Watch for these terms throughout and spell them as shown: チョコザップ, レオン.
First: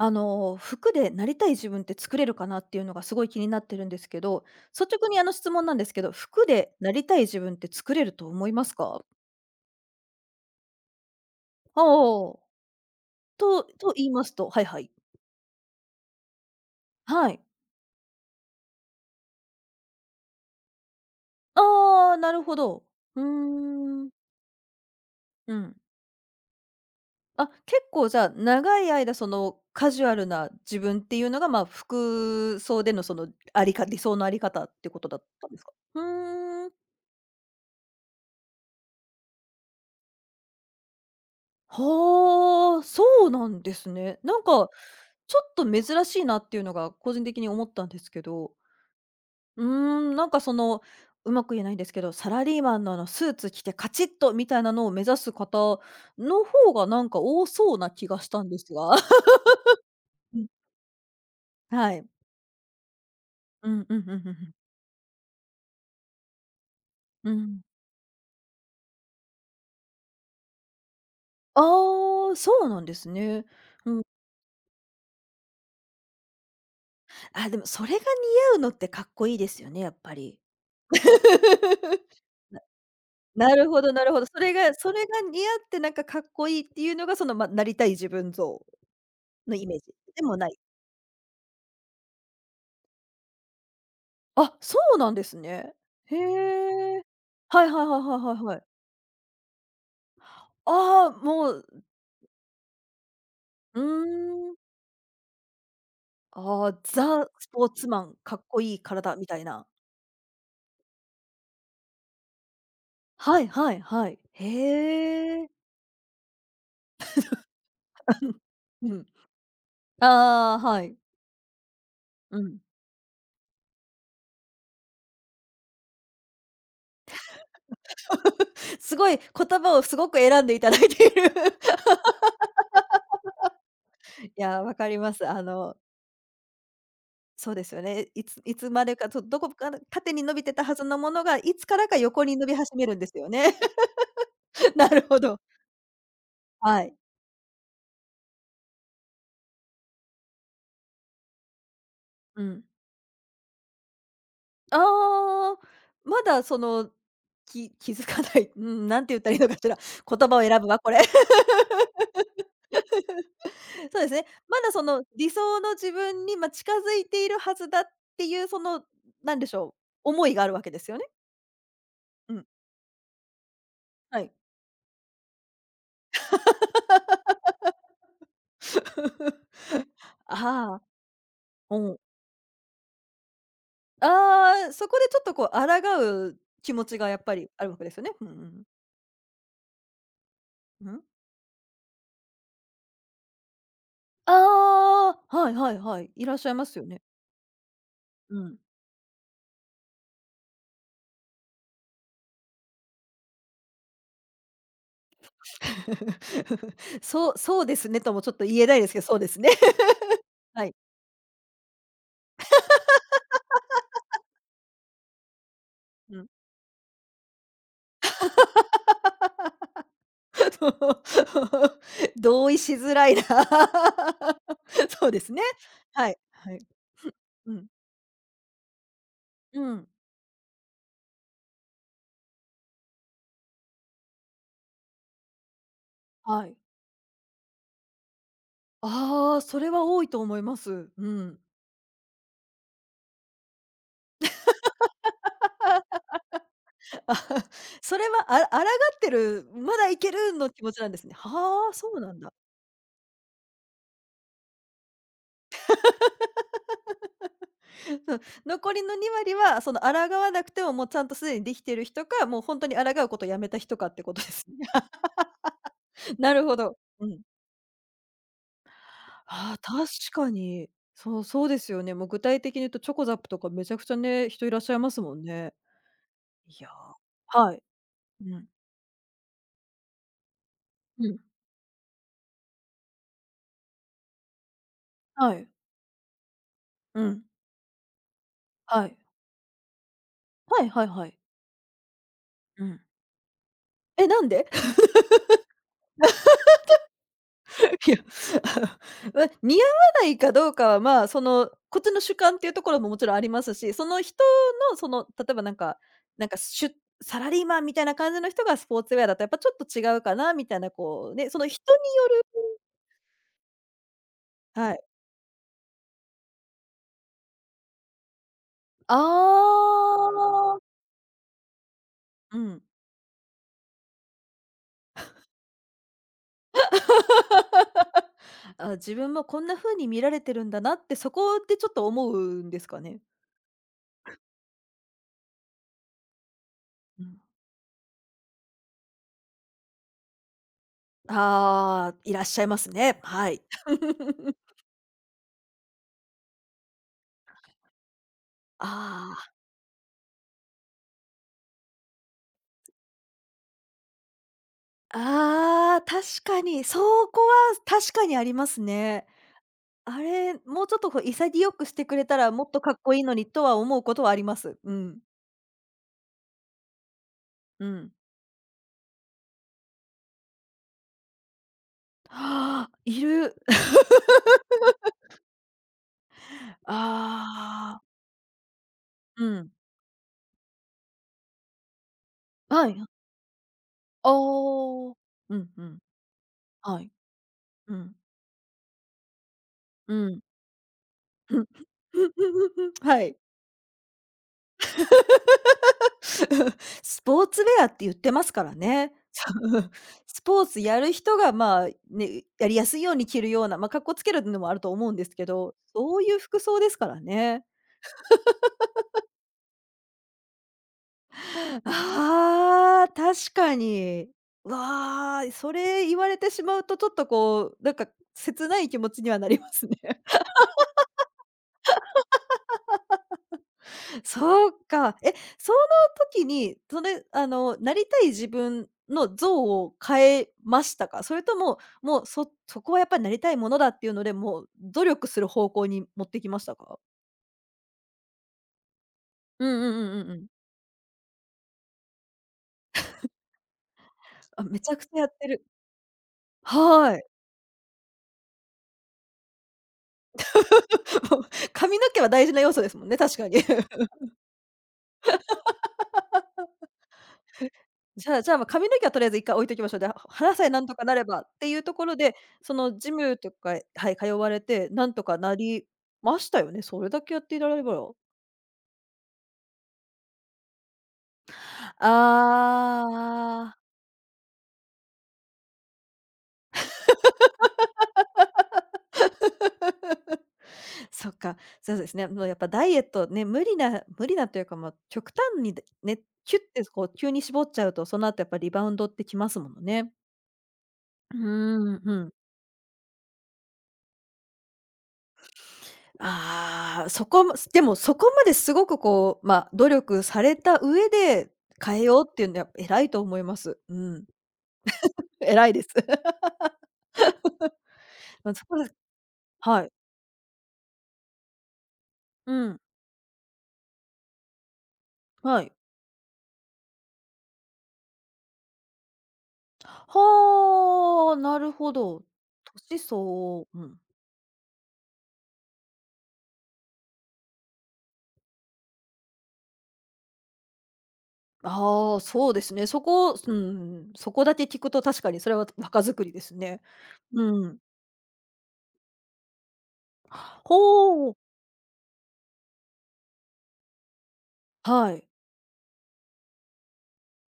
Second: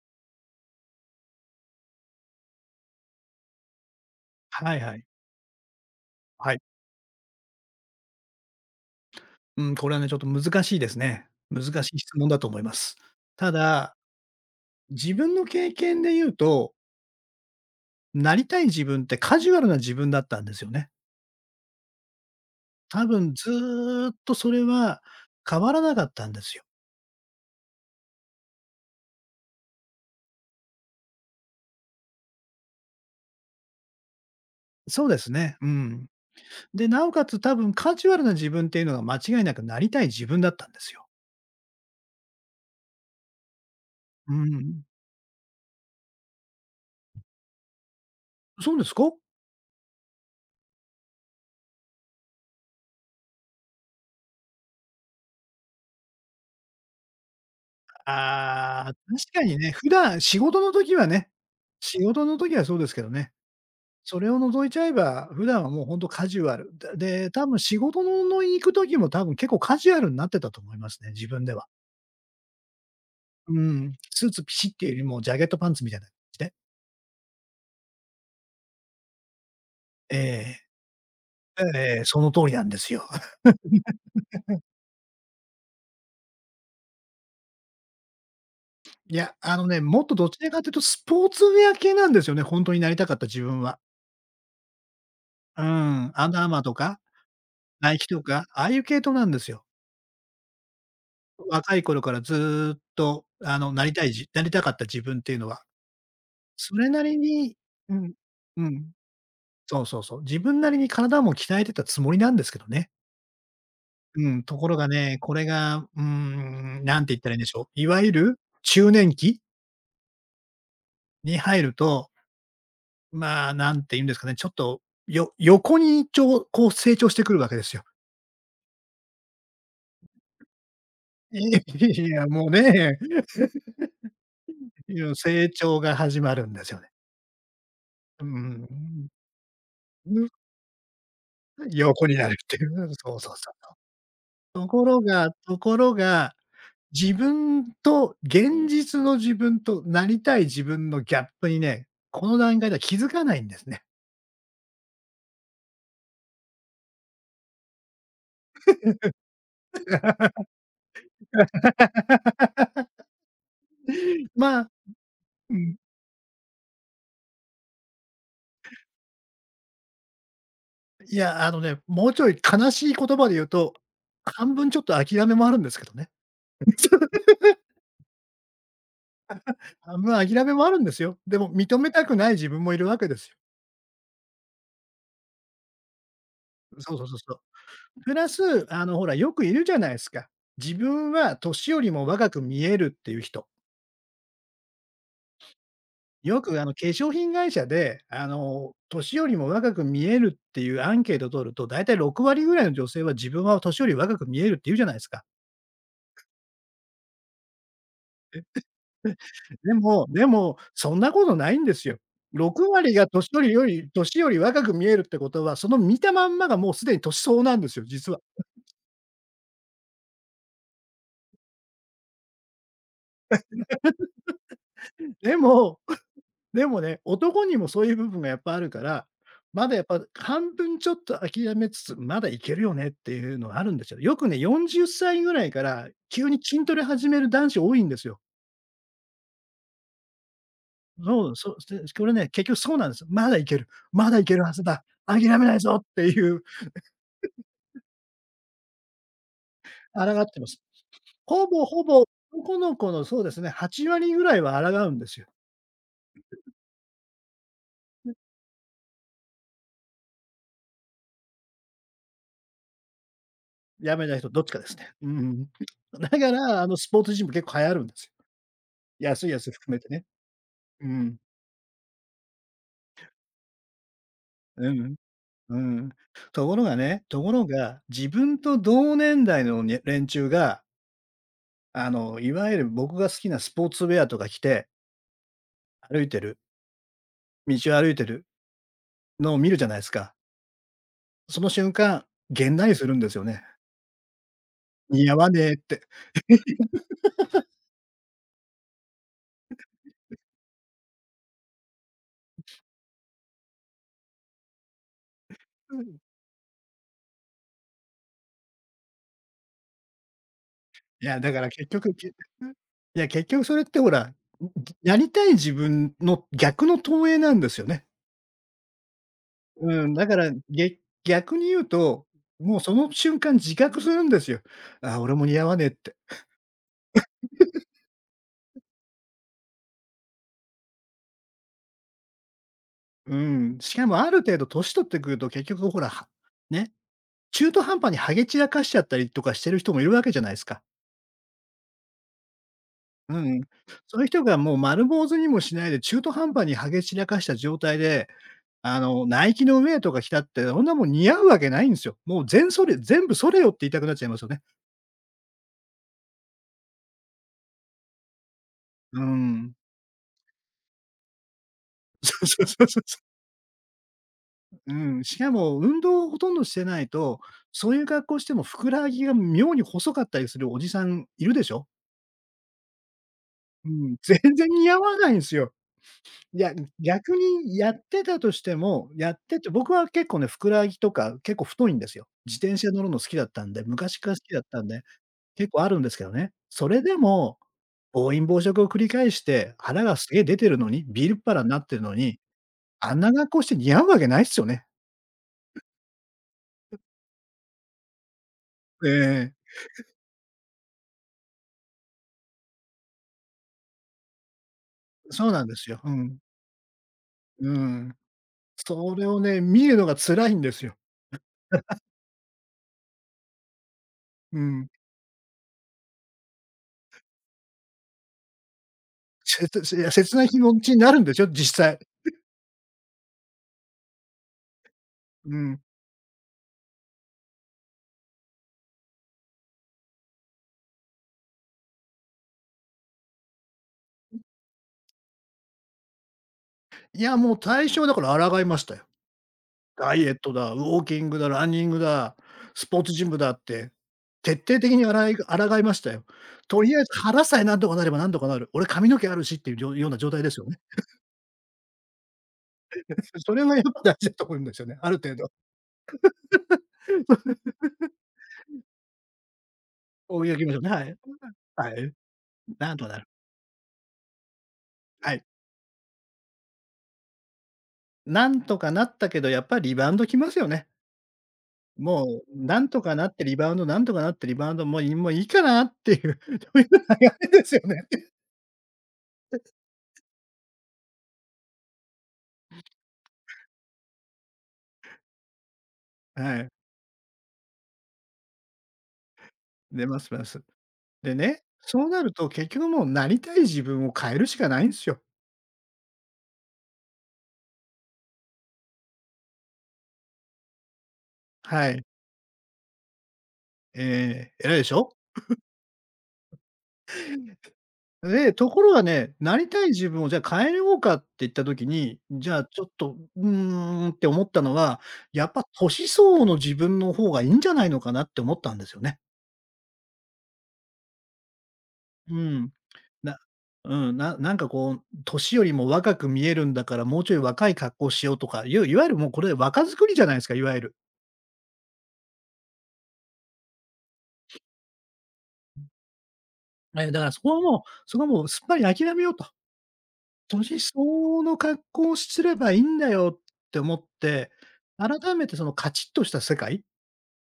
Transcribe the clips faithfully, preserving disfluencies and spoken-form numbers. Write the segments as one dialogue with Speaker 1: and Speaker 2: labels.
Speaker 1: あの、服でなりたい自分って作れるかなっていうのがすごい気になってるんですけど、
Speaker 2: はいは
Speaker 1: 率
Speaker 2: い。
Speaker 1: 直にあの質問なんですけど、服
Speaker 2: はい。
Speaker 1: でなりたい自分って作れると思いますか？
Speaker 2: うん、これはね、ちょっと難しいですね。難
Speaker 1: ああ
Speaker 2: しい質問
Speaker 1: ー、
Speaker 2: だと思います。た
Speaker 1: とと
Speaker 2: だ、
Speaker 1: 言いますと、はいはい。
Speaker 2: 自分の経験で言うと、
Speaker 1: はい。
Speaker 2: なりたい自分ってカジュアルな自分だったんですよね。
Speaker 1: ああ、なるほど。
Speaker 2: 多
Speaker 1: うー
Speaker 2: 分ず
Speaker 1: ん。
Speaker 2: ーっとそれは
Speaker 1: う
Speaker 2: 変わ
Speaker 1: ん。
Speaker 2: らなかったんですよ。
Speaker 1: あ、結構じゃあ、長い間そのカジュアルな自分っていうのが、ま、あ服装でのそのありか理想のあり方ってこ
Speaker 2: そう
Speaker 1: と
Speaker 2: で
Speaker 1: だっ
Speaker 2: す
Speaker 1: たん
Speaker 2: ね。
Speaker 1: です
Speaker 2: う
Speaker 1: か？ふ
Speaker 2: ん。
Speaker 1: ーん。
Speaker 2: で、なおかつ多分カジュアルな自分っていうのが間違いなくなりたい自分だったんですよ。
Speaker 1: はあ、そうなんですね。
Speaker 2: う
Speaker 1: なんか
Speaker 2: ん。
Speaker 1: ちょっと珍しいなっていうのが個人的に思ったんですけど、
Speaker 2: そうですか？
Speaker 1: うーん、なんかその、うまく言えないんですけど、サラリーマンのあのスーツ着てカチッとみたいなのを目指す方の方がなんか多そうな気がしたんです
Speaker 2: あー
Speaker 1: が。
Speaker 2: 確かにね、普段仕
Speaker 1: うん、
Speaker 2: 事の時はね
Speaker 1: は
Speaker 2: 仕
Speaker 1: い。
Speaker 2: 事の時はそうですけどね。
Speaker 1: うんうんうんう
Speaker 2: そ
Speaker 1: ん
Speaker 2: れ
Speaker 1: う
Speaker 2: を
Speaker 1: ん。
Speaker 2: 除いちゃえば、普段はもう本当カジュアル。で、で
Speaker 1: う
Speaker 2: 多分
Speaker 1: ん。
Speaker 2: 仕事のの行く時も多分結構カジュアルになってたと思いますね、自分では。
Speaker 1: ああ、そうなんですね。
Speaker 2: う
Speaker 1: う
Speaker 2: ん。
Speaker 1: ん。
Speaker 2: スーツピシッっていうよりもジャケットパンツみたいな感じで。
Speaker 1: あ、でもそれが似合うのってかっこいいですよね、やっぱ
Speaker 2: え
Speaker 1: り。
Speaker 2: え。ええええそ の通りなんですよ。
Speaker 1: なるほどなるほど。それがそれが似合ってなんかかっこいいっていうのがその、ま、なりたい自分像。
Speaker 2: いや、
Speaker 1: の
Speaker 2: あ
Speaker 1: イ
Speaker 2: の
Speaker 1: メー
Speaker 2: ね、
Speaker 1: ジ
Speaker 2: もっと
Speaker 1: で
Speaker 2: ど
Speaker 1: も
Speaker 2: ち
Speaker 1: な
Speaker 2: ら
Speaker 1: い。
Speaker 2: かというとスポーツウェア系なんですよね、本当になりたかった自分は。
Speaker 1: あ、そうなんです
Speaker 2: う
Speaker 1: ね。
Speaker 2: ん。
Speaker 1: へ
Speaker 2: アンダーアーマーとか、
Speaker 1: え。はいはい
Speaker 2: ナ
Speaker 1: は
Speaker 2: イ
Speaker 1: い
Speaker 2: キ
Speaker 1: はい
Speaker 2: と
Speaker 1: はい
Speaker 2: か、
Speaker 1: は
Speaker 2: あ
Speaker 1: い。
Speaker 2: あいう系統なんですよ。
Speaker 1: ああ、も
Speaker 2: 若い
Speaker 1: う、
Speaker 2: 頃からずーっとあの、
Speaker 1: う
Speaker 2: なりたいじなり
Speaker 1: ーん。
Speaker 2: たかった自分っていうのは。
Speaker 1: あ
Speaker 2: そ
Speaker 1: あ、
Speaker 2: れなり
Speaker 1: ザス
Speaker 2: に
Speaker 1: ポーツ
Speaker 2: う
Speaker 1: マ
Speaker 2: ん、
Speaker 1: ン、かっこ
Speaker 2: う
Speaker 1: いい
Speaker 2: ん。
Speaker 1: 体みたいな。
Speaker 2: そうそうそう。自分なりに体も鍛えてたつもりなんですけどね。
Speaker 1: はいはいはい。
Speaker 2: うん、ところがね、こ
Speaker 1: へ
Speaker 2: れ
Speaker 1: え。
Speaker 2: が、うーん、なんて言ったらいいんでしょう。いわゆる
Speaker 1: う
Speaker 2: 中
Speaker 1: ん。
Speaker 2: 年期
Speaker 1: ああ、はい。
Speaker 2: に入ると、
Speaker 1: うん。
Speaker 2: まあ、なんて言うんですかね、ちょっと、よ横にちょうこう成長してくるわけですよ。
Speaker 1: すごい言葉をすごく選んでいただいてい る。
Speaker 2: いや、もうね、
Speaker 1: いやー、わか
Speaker 2: い
Speaker 1: りま
Speaker 2: や、
Speaker 1: す。あ
Speaker 2: 成
Speaker 1: の、
Speaker 2: 長が始まるんですよね。
Speaker 1: そうですよね。
Speaker 2: う
Speaker 1: いついつまで
Speaker 2: ん、
Speaker 1: か、とどこかの縦
Speaker 2: う
Speaker 1: に
Speaker 2: ん、
Speaker 1: 伸びてたはずのものが、いつからか
Speaker 2: 横に
Speaker 1: 横
Speaker 2: なるっ
Speaker 1: に伸び
Speaker 2: てい
Speaker 1: 始め
Speaker 2: う。
Speaker 1: るんで
Speaker 2: そ
Speaker 1: す
Speaker 2: う
Speaker 1: よ
Speaker 2: そうそう。
Speaker 1: ね。
Speaker 2: と こ
Speaker 1: な
Speaker 2: ろ
Speaker 1: るほ
Speaker 2: が
Speaker 1: ど。
Speaker 2: ところが
Speaker 1: はい。
Speaker 2: 自分と、現実の自分となりたい自分のギャップにね、この
Speaker 1: う
Speaker 2: 段
Speaker 1: ん。
Speaker 2: 階では気づかないんですね。
Speaker 1: ああ、まだその、き気づかない、うん、なんて言ったらいいのかしら。言葉を選ぶわ、これ。そうですね。
Speaker 2: ま
Speaker 1: ま
Speaker 2: あ、
Speaker 1: だその理
Speaker 2: う
Speaker 1: 想の
Speaker 2: ん、
Speaker 1: 自分に、まあ、近づいているはずだっていう、その、なんでしょう、思いがあるわけですよね。
Speaker 2: いや、あのね、もうちょ
Speaker 1: う
Speaker 2: い
Speaker 1: ん、
Speaker 2: 悲しい言葉で言うと、
Speaker 1: はい。
Speaker 2: 半分ちょっと諦めもあるんですけどね。半分 諦めもある
Speaker 1: ああ、
Speaker 2: んですよ。でも認
Speaker 1: う
Speaker 2: め
Speaker 1: ん。
Speaker 2: たくない自分もいるわけですよ。
Speaker 1: ああ、そこでちょっとこう抗う気持
Speaker 2: そう
Speaker 1: ち
Speaker 2: そう
Speaker 1: が
Speaker 2: そ
Speaker 1: や
Speaker 2: う
Speaker 1: っ
Speaker 2: そ
Speaker 1: ぱ
Speaker 2: う。
Speaker 1: りあるわけですよね。
Speaker 2: プ
Speaker 1: うん
Speaker 2: ラ
Speaker 1: うんう
Speaker 2: ス、
Speaker 1: ん。
Speaker 2: あの、ほら、よくいるじゃないですか。自
Speaker 1: うん？
Speaker 2: 分は年よりも若く見えるっていう人。
Speaker 1: ああ、はいはいはい、いらっ
Speaker 2: よ
Speaker 1: しゃい
Speaker 2: くあ
Speaker 1: ま
Speaker 2: の
Speaker 1: す
Speaker 2: 化
Speaker 1: よね。
Speaker 2: 粧品会社で、あ
Speaker 1: うん。
Speaker 2: の、年よりも若く見えるっていうアンケート取ると、だいたいろく割ぐらいの女性は自分は年より若く見えるって言うじゃないですか。
Speaker 1: そうそうですねともちょっと言えないですけど、そ うですね。
Speaker 2: で もでも、
Speaker 1: はい。
Speaker 2: そんなことないんですよ。ろく割が年よりより年より若く見えるってことは、その見た
Speaker 1: う
Speaker 2: ま
Speaker 1: ん。
Speaker 2: んまがもうすでに年相応なんですよ、実は。
Speaker 1: 同意しづらいな。そうです
Speaker 2: で
Speaker 1: ね。
Speaker 2: も
Speaker 1: はい、は
Speaker 2: で
Speaker 1: い。
Speaker 2: もね、男
Speaker 1: う
Speaker 2: に
Speaker 1: ん、
Speaker 2: もそういう部分がやっぱあるから、
Speaker 1: う
Speaker 2: まだやっ
Speaker 1: ん、
Speaker 2: ぱ半分ちょっと諦めつつ、まだいけるよねっていうのはあるんですよ。よくね、よんじゅっさいぐらいから急に
Speaker 1: はい。
Speaker 2: 筋トレ始める男子多いんですよ。
Speaker 1: ああ、それは多いと思います。う
Speaker 2: そう、
Speaker 1: ん。
Speaker 2: そう、で、これね、結局そうなんですよ。まだいける、まだいけるはずだ、諦めないぞっていう
Speaker 1: あ それは、あ抗ってる、まだいけ
Speaker 2: 抗っ
Speaker 1: る
Speaker 2: てま
Speaker 1: の
Speaker 2: す。
Speaker 1: 気持ちなんですね。
Speaker 2: ほぼ
Speaker 1: はあ、
Speaker 2: ほ
Speaker 1: そう
Speaker 2: ぼ
Speaker 1: なんだ。
Speaker 2: 男の子の、そうですね、はち割ぐらいは抗うんですよ。
Speaker 1: そう残りのに割は、その抗わなくても、もうちゃんとすでにできてる人か、もうほんに抗うことをやめた人かっ
Speaker 2: や
Speaker 1: て
Speaker 2: め
Speaker 1: こ
Speaker 2: ない
Speaker 1: と
Speaker 2: 人
Speaker 1: で
Speaker 2: どっ
Speaker 1: す
Speaker 2: ちかで
Speaker 1: ね。
Speaker 2: すね。うん。だか
Speaker 1: なるほ
Speaker 2: ら、あの、
Speaker 1: ど。
Speaker 2: スポー
Speaker 1: う
Speaker 2: ツ
Speaker 1: ん。
Speaker 2: ジム結構流行るんですよ。安いやつ
Speaker 1: ああ、
Speaker 2: 含め
Speaker 1: 確
Speaker 2: てね。
Speaker 1: かに。
Speaker 2: うん。
Speaker 1: そう、そうですよね。もう具体的に言うとチョコザップとかめちゃくちゃね、人いらっ
Speaker 2: う
Speaker 1: しゃいま
Speaker 2: ん。
Speaker 1: すもんね。
Speaker 2: うん。と
Speaker 1: い
Speaker 2: ころ
Speaker 1: や、
Speaker 2: がね、ところ
Speaker 1: はい。
Speaker 2: が、自
Speaker 1: う
Speaker 2: 分
Speaker 1: ん。
Speaker 2: と同年代のね連中が、
Speaker 1: うん。
Speaker 2: あの、いわゆる僕が好きなスポーツウェアとか着て、
Speaker 1: はい。
Speaker 2: 歩いてる、
Speaker 1: うん。
Speaker 2: 道を歩いてる
Speaker 1: はい。
Speaker 2: のを見るじゃないですか。
Speaker 1: はいはいはい。
Speaker 2: その瞬間、げん
Speaker 1: う
Speaker 2: なり
Speaker 1: ん。
Speaker 2: するんですよね。
Speaker 1: え、なんで？
Speaker 2: 似合わねえって。
Speaker 1: いや、ま、似合わないかどうかは、まあ、その、こっちの主観っていうところももちろんありますし、その人のその、例えばなんか
Speaker 2: うん。
Speaker 1: なんか、しゅサラリーマンみたいな感じの人がスポーツウェアだとやっぱちょっと違うかなみたいな、
Speaker 2: い
Speaker 1: こう
Speaker 2: や、
Speaker 1: ね、
Speaker 2: だ
Speaker 1: そ
Speaker 2: か
Speaker 1: の
Speaker 2: ら
Speaker 1: 人
Speaker 2: 結
Speaker 1: に
Speaker 2: 局、
Speaker 1: よ
Speaker 2: け
Speaker 1: る、
Speaker 2: うん。いや、結局それってほら、んん、
Speaker 1: はい。
Speaker 2: やりたい自分の逆の投影なんですよね。
Speaker 1: あ
Speaker 2: うん、だから、
Speaker 1: あ。
Speaker 2: げ逆に言うと、
Speaker 1: う
Speaker 2: もう
Speaker 1: ん。
Speaker 2: その瞬間自覚するんですよ。ああ、俺も似合わねえって。
Speaker 1: あ、自分もこんな風に見られてるんだなって、そこでちょっと思うんですかね？
Speaker 2: うん、しかもある程度年取ってくると結局ほら、はね、
Speaker 1: うん。
Speaker 2: 中途半端にハゲ散らかしちゃったりとかしてる人もいるわけじゃないですか。
Speaker 1: ああ、いらっしゃいますね。
Speaker 2: う
Speaker 1: は
Speaker 2: ん。
Speaker 1: い。
Speaker 2: そういう人がも う丸坊主にもしないで中途半端にハゲ散らかした状態で、あの、ナ
Speaker 1: あ
Speaker 2: イキのウェアとか着たって、そんなもん似合うわけないんですよ。もう全それ全部それよって言いたくなっちゃいますよね。
Speaker 1: あ、ああ、確かに、そこは確かにあります
Speaker 2: う
Speaker 1: ね。
Speaker 2: ん。
Speaker 1: あれ、もうちょっとこう潔くしてく れ
Speaker 2: そ
Speaker 1: た
Speaker 2: う
Speaker 1: ら、
Speaker 2: そ
Speaker 1: も
Speaker 2: う
Speaker 1: っ
Speaker 2: そ
Speaker 1: と
Speaker 2: う
Speaker 1: かっ
Speaker 2: そう
Speaker 1: こ
Speaker 2: そ
Speaker 1: い
Speaker 2: う。
Speaker 1: いのにとは思うことはあります。
Speaker 2: う
Speaker 1: うん。
Speaker 2: ん。しかも運動をほとんどしてないと、
Speaker 1: う
Speaker 2: そういう
Speaker 1: ん。
Speaker 2: 格好してもふくらはぎが妙に細かったりするおじさんいるでしょ？
Speaker 1: ああ、いる。
Speaker 2: う ん、全然似合わないんですよ。いや、逆にや
Speaker 1: ああ。
Speaker 2: ってたとしても、やっ
Speaker 1: う
Speaker 2: てて
Speaker 1: ん。
Speaker 2: 僕は結構ね、ふくらはぎとか結構太いんですよ。自転
Speaker 1: は
Speaker 2: 車乗
Speaker 1: い。
Speaker 2: るの好きだったんで、昔か
Speaker 1: ああ。
Speaker 2: ら好きだったんで、
Speaker 1: う
Speaker 2: 結
Speaker 1: ん
Speaker 2: 構
Speaker 1: う
Speaker 2: ある
Speaker 1: ん。
Speaker 2: んですけどね。そ
Speaker 1: は
Speaker 2: れ
Speaker 1: い。
Speaker 2: でも、
Speaker 1: うん。
Speaker 2: 暴飲暴食を繰り返して、腹
Speaker 1: う
Speaker 2: がすげ
Speaker 1: ん。
Speaker 2: え出てるのに、ビールっ腹になって るのに、あん
Speaker 1: は
Speaker 2: な
Speaker 1: い。
Speaker 2: 格好して似合うわけないっすよね。
Speaker 1: スポーツウェアって言ってますから
Speaker 2: え
Speaker 1: ね。
Speaker 2: ええ。
Speaker 1: スポーツやる人が、まあ、ね、やりやすいように着るような、まあ、かっこつけるのもあると思うんですけ
Speaker 2: そうなんで
Speaker 1: ど、
Speaker 2: すよ。う
Speaker 1: そうい
Speaker 2: ん。
Speaker 1: う服装ですからね。
Speaker 2: うん。それをね、見るのが辛いんですよ。
Speaker 1: ああ、確かに。
Speaker 2: うん。
Speaker 1: わあ、それ言われてしまうと、ちょっとこう、なんか切ない気持ちにはなり
Speaker 2: せ
Speaker 1: ますね。
Speaker 2: ついや、切ない気持ちになるんですよ、実際。
Speaker 1: そうか。え、
Speaker 2: う
Speaker 1: その
Speaker 2: ん。
Speaker 1: 時に、それ、あの、なりたい自分の像を変えましたか？それとも、もう、そそこはやっぱりなりたいものだっていうので、もう努力する方向に持ってきましたか？
Speaker 2: いや、もう最初はだから抗いましたよ。
Speaker 1: うんうんう
Speaker 2: ダ
Speaker 1: ん
Speaker 2: イ
Speaker 1: うん
Speaker 2: エ
Speaker 1: う
Speaker 2: ッ
Speaker 1: ん。
Speaker 2: トだ、ウォーキングだ、ランニングだ、スポーツジムだって、徹
Speaker 1: あ、
Speaker 2: 底
Speaker 1: めちゃ
Speaker 2: 的
Speaker 1: く
Speaker 2: に
Speaker 1: ち
Speaker 2: あ
Speaker 1: ゃや
Speaker 2: ら
Speaker 1: っ
Speaker 2: い
Speaker 1: てる。
Speaker 2: 抗いましたよ。とりあえず
Speaker 1: はい。
Speaker 2: 腹さえなんとかなればなんとかなる。俺髪の毛あるしっていうじょような状態ですよね。
Speaker 1: もう髪の毛は大事な要素ですもんね、確か
Speaker 2: そ
Speaker 1: に。
Speaker 2: れ がやっぱ大事だと思うんですよね、ある程度。
Speaker 1: じゃあじゃあ、ま、髪の毛はとりあえず一回置いときましょう。で、は
Speaker 2: 追い
Speaker 1: 腹
Speaker 2: 上
Speaker 1: さ
Speaker 2: げ
Speaker 1: え
Speaker 2: ましょ
Speaker 1: な
Speaker 2: う
Speaker 1: ん
Speaker 2: ね、
Speaker 1: と
Speaker 2: は
Speaker 1: か
Speaker 2: い。
Speaker 1: なればっていう
Speaker 2: は
Speaker 1: とこ
Speaker 2: い。
Speaker 1: ろで、そ
Speaker 2: なん
Speaker 1: の
Speaker 2: とか
Speaker 1: ジ
Speaker 2: なる。
Speaker 1: ムとか、はい、通われて、なんと
Speaker 2: は
Speaker 1: か
Speaker 2: い。
Speaker 1: なりましたよね。それだけやっていられれば。
Speaker 2: なんとかなったけど、やっぱりリバウンドきますよね。もう、なんとかなってリ
Speaker 1: あ
Speaker 2: バウン
Speaker 1: あ、
Speaker 2: ド、なんとかなってリバウンド、もういもういいかなっていう、そういう流れですよね。
Speaker 1: そっか、そうですね。もうやっぱダイエットね、無理な無理なというか、まあ、極端にでね、キュ
Speaker 2: は
Speaker 1: ッ
Speaker 2: い、
Speaker 1: てこう急に絞っちゃうと、その後やっぱリバウンドってきますもの
Speaker 2: 出
Speaker 1: ね。
Speaker 2: ます出ます。で
Speaker 1: うー
Speaker 2: ね、
Speaker 1: ん、
Speaker 2: そう
Speaker 1: う
Speaker 2: なる
Speaker 1: ん。
Speaker 2: と結局もうなりたい自分を変えるしかないんですよ。
Speaker 1: ああ、そこもでもそこまですごくこう、まあ、努力された上で
Speaker 2: は
Speaker 1: 変え
Speaker 2: い。
Speaker 1: ようっていうのはやっぱ偉いと思います。うん。
Speaker 2: ええ、偉いでしょ？
Speaker 1: 偉いです。
Speaker 2: で、
Speaker 1: ま、そ
Speaker 2: と
Speaker 1: こ
Speaker 2: こ
Speaker 1: で、
Speaker 2: ろがね、なりた
Speaker 1: は
Speaker 2: い
Speaker 1: い。
Speaker 2: 自分をじゃあ変えようかって言った時に、じ
Speaker 1: う
Speaker 2: ゃあち
Speaker 1: ん、
Speaker 2: ょっと、うーんって思ったのは、やっぱ
Speaker 1: はい。
Speaker 2: 年相応の自分の方がいいんじゃないのかなって思ったんですよね。
Speaker 1: はあ、なるほど。
Speaker 2: うん。
Speaker 1: 年相
Speaker 2: な
Speaker 1: 応。う
Speaker 2: う
Speaker 1: ん。
Speaker 2: ん、ななんかこう、年よりも若く見えるんだから、もうちょい若い格好しようとかいう、いわゆるもうこれ若作りじゃないですか、いわゆる。
Speaker 1: ああ、そうですね。そこ、うん、そこだけ聞くと確かにそれは若作りですね。
Speaker 2: えーだからそこは
Speaker 1: うん。
Speaker 2: もうそこはもうすっぱり諦めようと。年相
Speaker 1: ほう、
Speaker 2: 応の格好をすればいいんだよって思って、
Speaker 1: はい。
Speaker 2: 改めてそのカチッとした世界、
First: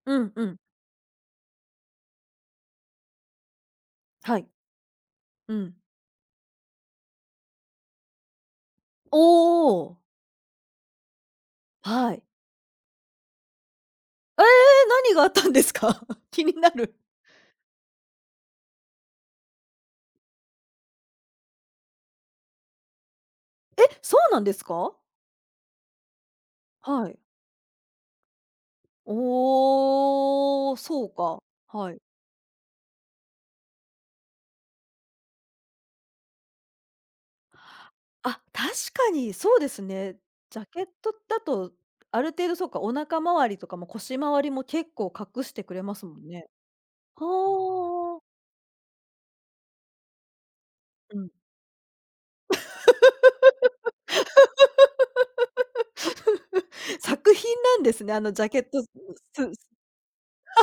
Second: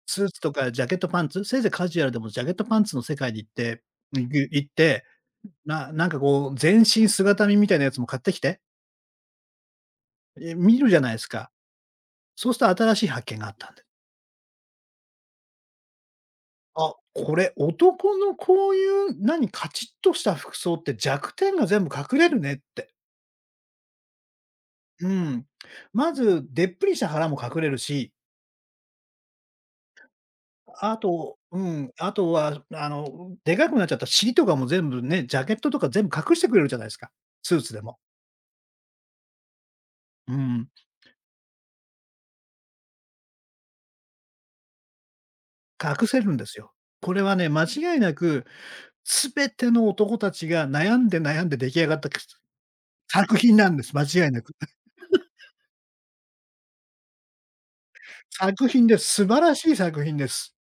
Speaker 1: う
Speaker 2: スー
Speaker 1: ん
Speaker 2: ツ
Speaker 1: う
Speaker 2: と
Speaker 1: ん。
Speaker 2: かジャケットパンツ、せいぜいカジュアルでもジャケットパンツの世界に行って、いく
Speaker 1: はい。
Speaker 2: 行って、
Speaker 1: うん。
Speaker 2: ななんかこう全身姿見みたいなやつも買ってきて、
Speaker 1: おお、
Speaker 2: え、見るじゃないですか。
Speaker 1: はい。
Speaker 2: そうすると新しい発見があったんで。
Speaker 1: ええ、何があったんですか？気にな
Speaker 2: あ、
Speaker 1: る。
Speaker 2: これ男のこういう何、カチッとした服装って弱点が全部隠れるねって。
Speaker 1: え、そうなんですか？
Speaker 2: うん。まずでっぷりした
Speaker 1: はい。
Speaker 2: 腹も隠れるし、
Speaker 1: おお、
Speaker 2: あ
Speaker 1: そう
Speaker 2: と、
Speaker 1: か。
Speaker 2: うん、
Speaker 1: はい。
Speaker 2: あとは、あの、でかくなっちゃった尻とかも全部ね、ジャケットとか全部隠してくれるじゃないですか、スーツでも。
Speaker 1: あ、確かにそうですね。
Speaker 2: う
Speaker 1: ジャ
Speaker 2: ん、
Speaker 1: ケットだと、ある程度そうか、お腹周りとかも腰周りも結構隠してくれます
Speaker 2: 隠
Speaker 1: も
Speaker 2: せ
Speaker 1: ん
Speaker 2: るんで
Speaker 1: ね。
Speaker 2: すよ。これはね、間違いな
Speaker 1: はあ。
Speaker 2: く、全ての男たちが悩ん
Speaker 1: う
Speaker 2: で
Speaker 1: ん。
Speaker 2: 悩んで出来上がったく作品なんです、間違いなく。
Speaker 1: 作品なんですね、あのジャケ
Speaker 2: 作
Speaker 1: ット、
Speaker 2: 品
Speaker 1: す
Speaker 2: です。素晴らし
Speaker 1: す
Speaker 2: い作品です。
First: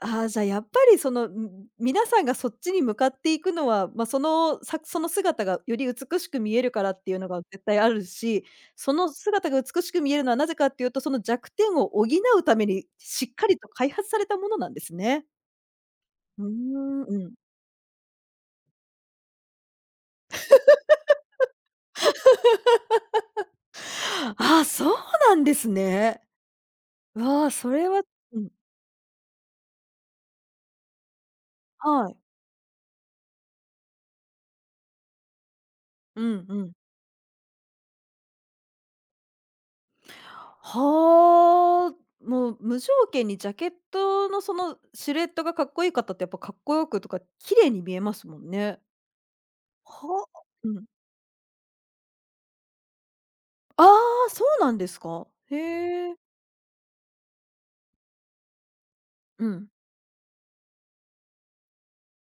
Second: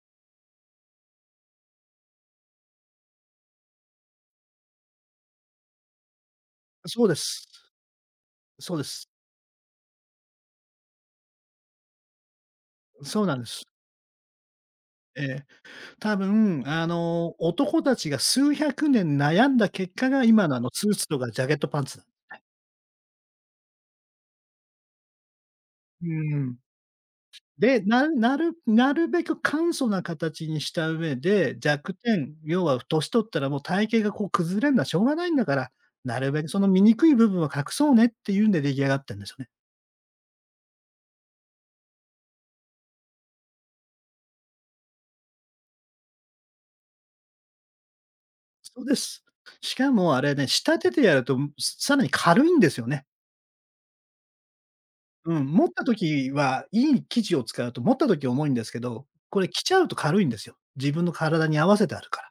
Speaker 1: ああ、じゃ、やっぱりその、ん皆さんがそっちに向かっていくのは、まあ、その、さその姿がより美しく見えるからっ
Speaker 2: そう
Speaker 1: て
Speaker 2: で
Speaker 1: いうのが
Speaker 2: す。
Speaker 1: 絶対あるし、
Speaker 2: そうで
Speaker 1: そ
Speaker 2: す。
Speaker 1: の姿が美しく見えるのはなぜかっていうと、その弱点を補うために
Speaker 2: そ
Speaker 1: し
Speaker 2: う
Speaker 1: っ
Speaker 2: なんで
Speaker 1: かり
Speaker 2: す。
Speaker 1: と開発されたものなんです
Speaker 2: え
Speaker 1: ね。
Speaker 2: え、多
Speaker 1: うー
Speaker 2: 分、あ
Speaker 1: ん、う
Speaker 2: の、
Speaker 1: ん。
Speaker 2: 男たちが数百年悩んだ結果が、今のあのスーツとかジャケットパンツだ。
Speaker 1: ああ、そうなんです
Speaker 2: う
Speaker 1: ね。
Speaker 2: ん。
Speaker 1: わあ、そ
Speaker 2: で、
Speaker 1: れは
Speaker 2: なな
Speaker 1: うん、
Speaker 2: るなるべく簡素な形にした上で、弱
Speaker 1: はい。
Speaker 2: 点、要は年取ったらもう体型がこう崩れるのはしょうがないんだから、な
Speaker 1: う
Speaker 2: るべ
Speaker 1: ん
Speaker 2: くそ
Speaker 1: う
Speaker 2: の
Speaker 1: ん。
Speaker 2: 醜い部分は隠そうねっていうんで出来上がってんですよね。
Speaker 1: はあ、もう無条件にジャケットのそのシルエットがかっこいい方ってやっぱかっこよくとか綺麗に見えますもんね。
Speaker 2: そうです。しかもあ
Speaker 1: は
Speaker 2: れ
Speaker 1: あ。
Speaker 2: ね、仕
Speaker 1: うん。
Speaker 2: 立ててやると、さらに軽いんですよね。
Speaker 1: ああ、そうなんですか。
Speaker 2: うん、
Speaker 1: へ
Speaker 2: 持った
Speaker 1: え。
Speaker 2: 時はいい生地を使うと持った時重いんですけど、こ
Speaker 1: う
Speaker 2: れ着
Speaker 1: ん。
Speaker 2: ちゃうと軽いんですよ。自分の体に合わせてあるから。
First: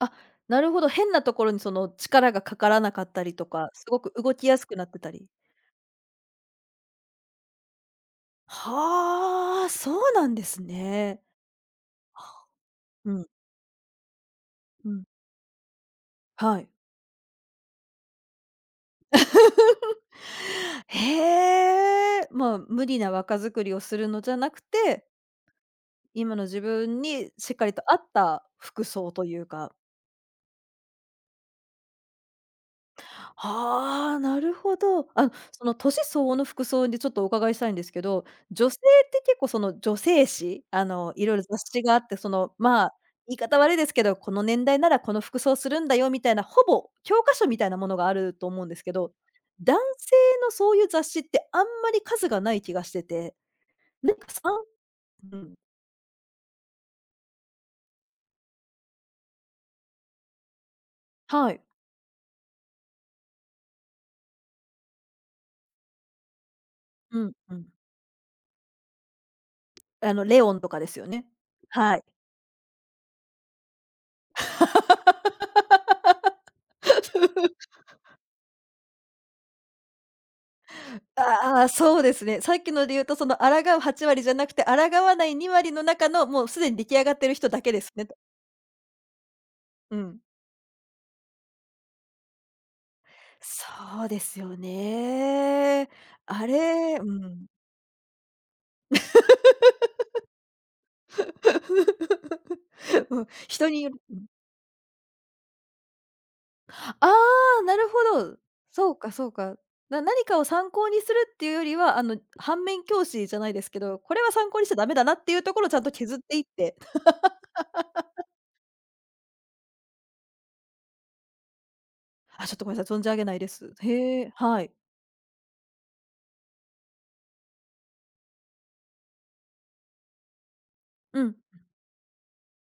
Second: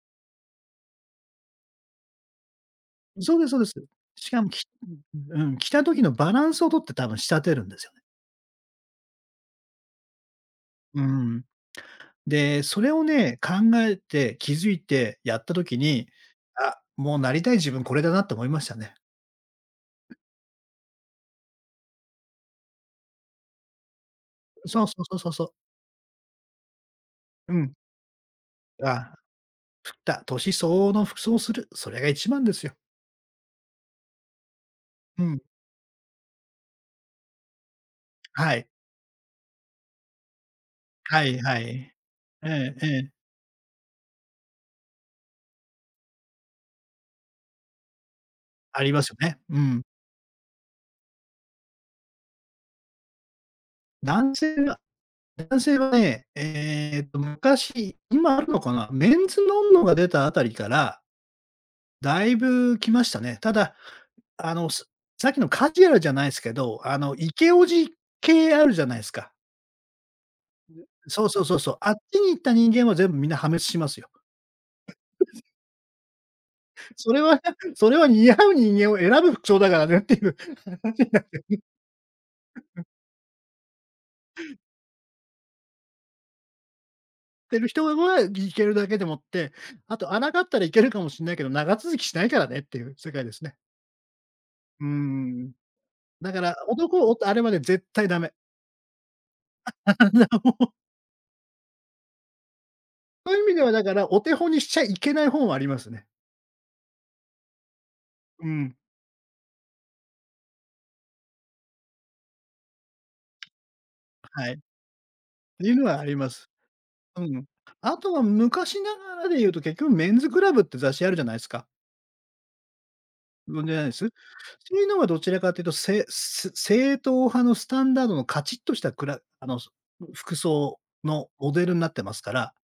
Speaker 1: あ、なるほど、変なところにその力がかからなかったり
Speaker 2: そうで
Speaker 1: と
Speaker 2: すそうで
Speaker 1: か、
Speaker 2: す。
Speaker 1: すごく
Speaker 2: し
Speaker 1: 動
Speaker 2: か
Speaker 1: き
Speaker 2: も、
Speaker 1: や
Speaker 2: き
Speaker 1: すくなってたり。
Speaker 2: うん、着た時のバランスをとって多分仕立てるんですよね。
Speaker 1: はあ、そうなんです
Speaker 2: う
Speaker 1: ね。
Speaker 2: ん。
Speaker 1: は
Speaker 2: で、それを
Speaker 1: うん、
Speaker 2: ね、考えて、気づい
Speaker 1: うん、
Speaker 2: て、やった時に、
Speaker 1: はい。
Speaker 2: あ、もうなりたい自分これだなって思いましたね。
Speaker 1: へえ、まあ、無理な若作りをするのじゃなく
Speaker 2: そうそう
Speaker 1: て
Speaker 2: そうそうそう。
Speaker 1: 今の自分に
Speaker 2: う
Speaker 1: しっか
Speaker 2: ん。
Speaker 1: りと合った服装
Speaker 2: あ、
Speaker 1: というか、
Speaker 2: ふた年相応の服装をする、それが一番ですよ。
Speaker 1: ああ、なるほど。
Speaker 2: う
Speaker 1: あの、
Speaker 2: ん。
Speaker 1: その年相応の服装でちょっとお伺いしたいんですけど、
Speaker 2: はい。
Speaker 1: 女性って結構その女性誌、あの、
Speaker 2: は
Speaker 1: いろい
Speaker 2: い
Speaker 1: ろ
Speaker 2: は
Speaker 1: 雑
Speaker 2: い。
Speaker 1: 誌があって、そ
Speaker 2: え
Speaker 1: の、
Speaker 2: ええ
Speaker 1: まあ、
Speaker 2: え、
Speaker 1: 言い方悪いですけど、この年代ならこの服装するんだよみたいな、ほぼ教科書みたいなものがあると思うんで
Speaker 2: あ
Speaker 1: す
Speaker 2: り
Speaker 1: け
Speaker 2: ます
Speaker 1: ど、
Speaker 2: よね。う
Speaker 1: 男
Speaker 2: ん。
Speaker 1: 性のそういう雑誌ってあんまり数がない気がしてて、なんか
Speaker 2: 男
Speaker 1: さん
Speaker 2: 性は
Speaker 1: うん、
Speaker 2: 男性はね、えっと昔、今あるのかな、メンズノンノが出たあたりから、
Speaker 1: はい、
Speaker 2: だいぶ来ましたね。ただあの、すさっきのカジュアルじゃないですけど、あの、
Speaker 1: う
Speaker 2: イ
Speaker 1: ん
Speaker 2: ケ
Speaker 1: う
Speaker 2: オ
Speaker 1: ん。
Speaker 2: ジ系あるじゃないですか。
Speaker 1: あの、レオンとかですよ
Speaker 2: そ
Speaker 1: ね。
Speaker 2: うそうそうそう。あっ
Speaker 1: はい。
Speaker 2: ちに行った人間は全部みんな破滅しますよ。それはね、それは似合う人間を選ぶ服装だからねっていう、
Speaker 1: ああ、そうですね。さっきので言うと、その、抗うはち割じゃなくて、抗わないに割の中の、もうすでに出来上がってる人
Speaker 2: て
Speaker 1: だ
Speaker 2: る
Speaker 1: けで
Speaker 2: 人
Speaker 1: すねと。
Speaker 2: はいけるだけでもって、
Speaker 1: う
Speaker 2: あと抗
Speaker 1: ん。
Speaker 2: ったらいけるかもしんないけど、長続きしないからねっていう世界ですね。
Speaker 1: そうですよ
Speaker 2: うーん。
Speaker 1: ね。
Speaker 2: だか
Speaker 1: あ
Speaker 2: ら、
Speaker 1: れう
Speaker 2: 男をあれ
Speaker 1: ん。
Speaker 2: はね、絶対ダメ。あの
Speaker 1: うん、
Speaker 2: そういう意味で
Speaker 1: 人
Speaker 2: はだ
Speaker 1: によ
Speaker 2: か
Speaker 1: る
Speaker 2: ら、お手本にしちゃいけない本はありますね。
Speaker 1: ああ、なるほど。
Speaker 2: うん、
Speaker 1: そうかそうか。な何かを参考にするっていうよりは、あの、反面教師じゃないですけど、これは
Speaker 2: は
Speaker 1: 参考
Speaker 2: い。
Speaker 1: にしちゃダメだなってい
Speaker 2: っ
Speaker 1: うとこ
Speaker 2: て
Speaker 1: ろを
Speaker 2: い
Speaker 1: ち
Speaker 2: う
Speaker 1: ゃん
Speaker 2: の
Speaker 1: と
Speaker 2: はあ
Speaker 1: 削
Speaker 2: り
Speaker 1: っ
Speaker 2: ま
Speaker 1: ていっ
Speaker 2: す。
Speaker 1: て。
Speaker 2: うん。あとは昔ながらで言うと、結局メンズクラブって雑誌あるじゃないですか。
Speaker 1: あ、ちょっとごめんなさい、存じ上げないで
Speaker 2: ご存じ
Speaker 1: す。
Speaker 2: ないです？
Speaker 1: へえ、はい。
Speaker 2: そういうのはどちらかというと、せせ正統派のスタンダードのカチッとしたくらあの、す服装
Speaker 1: う
Speaker 2: の
Speaker 1: ん。
Speaker 2: モデルになってますから、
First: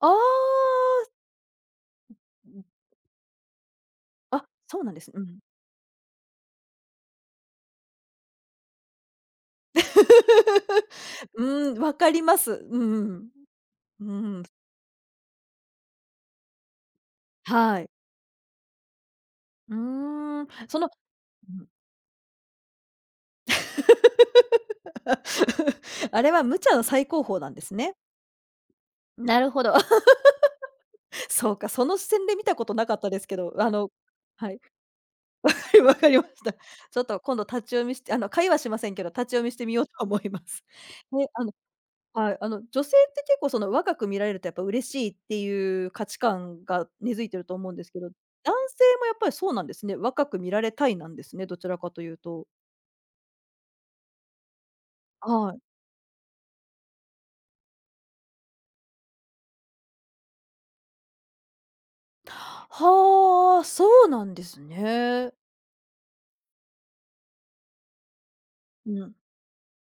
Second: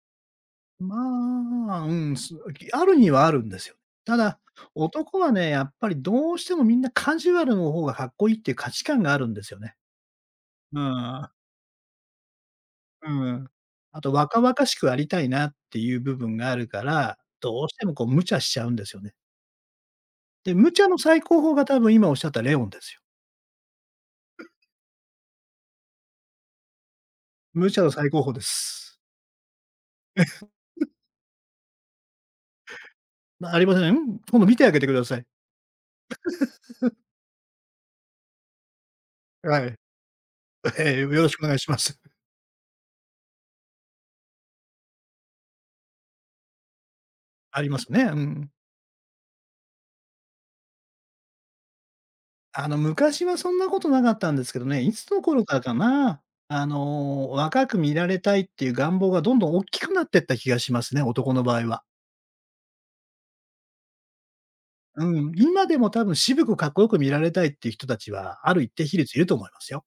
Speaker 1: ああ、
Speaker 2: まあ、うん、すあるにはあるんですよ。ただ、
Speaker 1: あ、そうなんですね。
Speaker 2: 男
Speaker 1: う
Speaker 2: は
Speaker 1: ん。
Speaker 2: ね、やっぱりどうしてもみんなカジュアルの方がかっこいいっていう価値観があるんですよね。うん。
Speaker 1: うん、わかります。うん
Speaker 2: う
Speaker 1: うん。
Speaker 2: ん。あと若々しくありたいなっていう部分があるから、どうし
Speaker 1: は
Speaker 2: て
Speaker 1: い。
Speaker 2: もこう無茶しちゃうんですよね。
Speaker 1: うーん、
Speaker 2: で、無
Speaker 1: そ
Speaker 2: 茶
Speaker 1: の
Speaker 2: の最高峰
Speaker 1: う
Speaker 2: が
Speaker 1: ん
Speaker 2: 多分今おっしゃったレオンですよ。
Speaker 1: あれは無茶の最高峰なんで
Speaker 2: 無
Speaker 1: す
Speaker 2: 茶の
Speaker 1: ね。
Speaker 2: 最高峰です。
Speaker 1: なるほど。そうか、その視線で見たことなかったですけ
Speaker 2: まあ、
Speaker 1: ど、
Speaker 2: あり
Speaker 1: あ
Speaker 2: ませ
Speaker 1: の
Speaker 2: ん？うん、今度
Speaker 1: は
Speaker 2: 見
Speaker 1: い、
Speaker 2: てあげてください。
Speaker 1: わかりました。ちょっと今度立ち読みしてあの、会話しませんけど、立ち読みして
Speaker 2: は
Speaker 1: み
Speaker 2: い。
Speaker 1: ようと思います。
Speaker 2: え ーよ
Speaker 1: ね
Speaker 2: ろしく
Speaker 1: あ
Speaker 2: お
Speaker 1: の
Speaker 2: 願いします。
Speaker 1: はい、あの、女性って結構その若く見られるとやっぱ嬉しいっていう価値観が根付いてる と
Speaker 2: あ
Speaker 1: 思
Speaker 2: り
Speaker 1: うん
Speaker 2: ま
Speaker 1: で
Speaker 2: す
Speaker 1: すけ
Speaker 2: ね。
Speaker 1: ど、
Speaker 2: う
Speaker 1: 男
Speaker 2: ん。
Speaker 1: 性もやっぱりそうなんですね。若く見られたいなんですね、どちらかというと。
Speaker 2: あの、昔はそんなことなかったんですけどね、いつの頃
Speaker 1: は
Speaker 2: から
Speaker 1: い。
Speaker 2: かな、あの、若く見られたいっていう願望がどんどん大きくなってった気がしますね、男の場合は。
Speaker 1: はあ、そうなんです
Speaker 2: うん、
Speaker 1: ね。
Speaker 2: 今でも多分渋くかっこよく見られたいっていう人たちは、ある一定
Speaker 1: う
Speaker 2: 比
Speaker 1: ん。
Speaker 2: 率いると思いますよ。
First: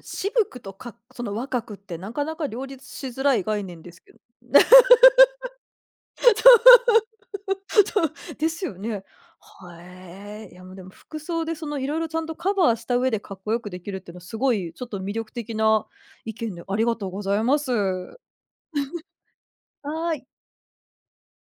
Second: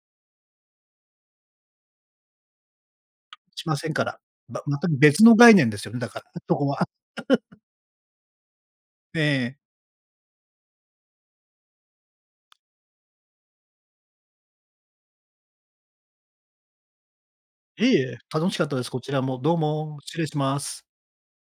Speaker 1: 渋くとかその若くってなかなか両立しづらい概
Speaker 2: しま
Speaker 1: 念
Speaker 2: せ
Speaker 1: で
Speaker 2: ん
Speaker 1: す
Speaker 2: か
Speaker 1: け
Speaker 2: ら。
Speaker 1: ど。
Speaker 2: ば全く別の概念ですよね、だから、そこは。
Speaker 1: ですよね。
Speaker 2: ええ。
Speaker 1: はえー。いや、もうでも服装でそのいろいろちゃんとカバーした上でかっこよくできるっていうのはすごいちょっと魅力的な意見で、ありがとうございます。
Speaker 2: いえいえ、楽しかったです、こちらも。どうも、
Speaker 1: は
Speaker 2: 失
Speaker 1: ー
Speaker 2: 礼
Speaker 1: い。
Speaker 2: します。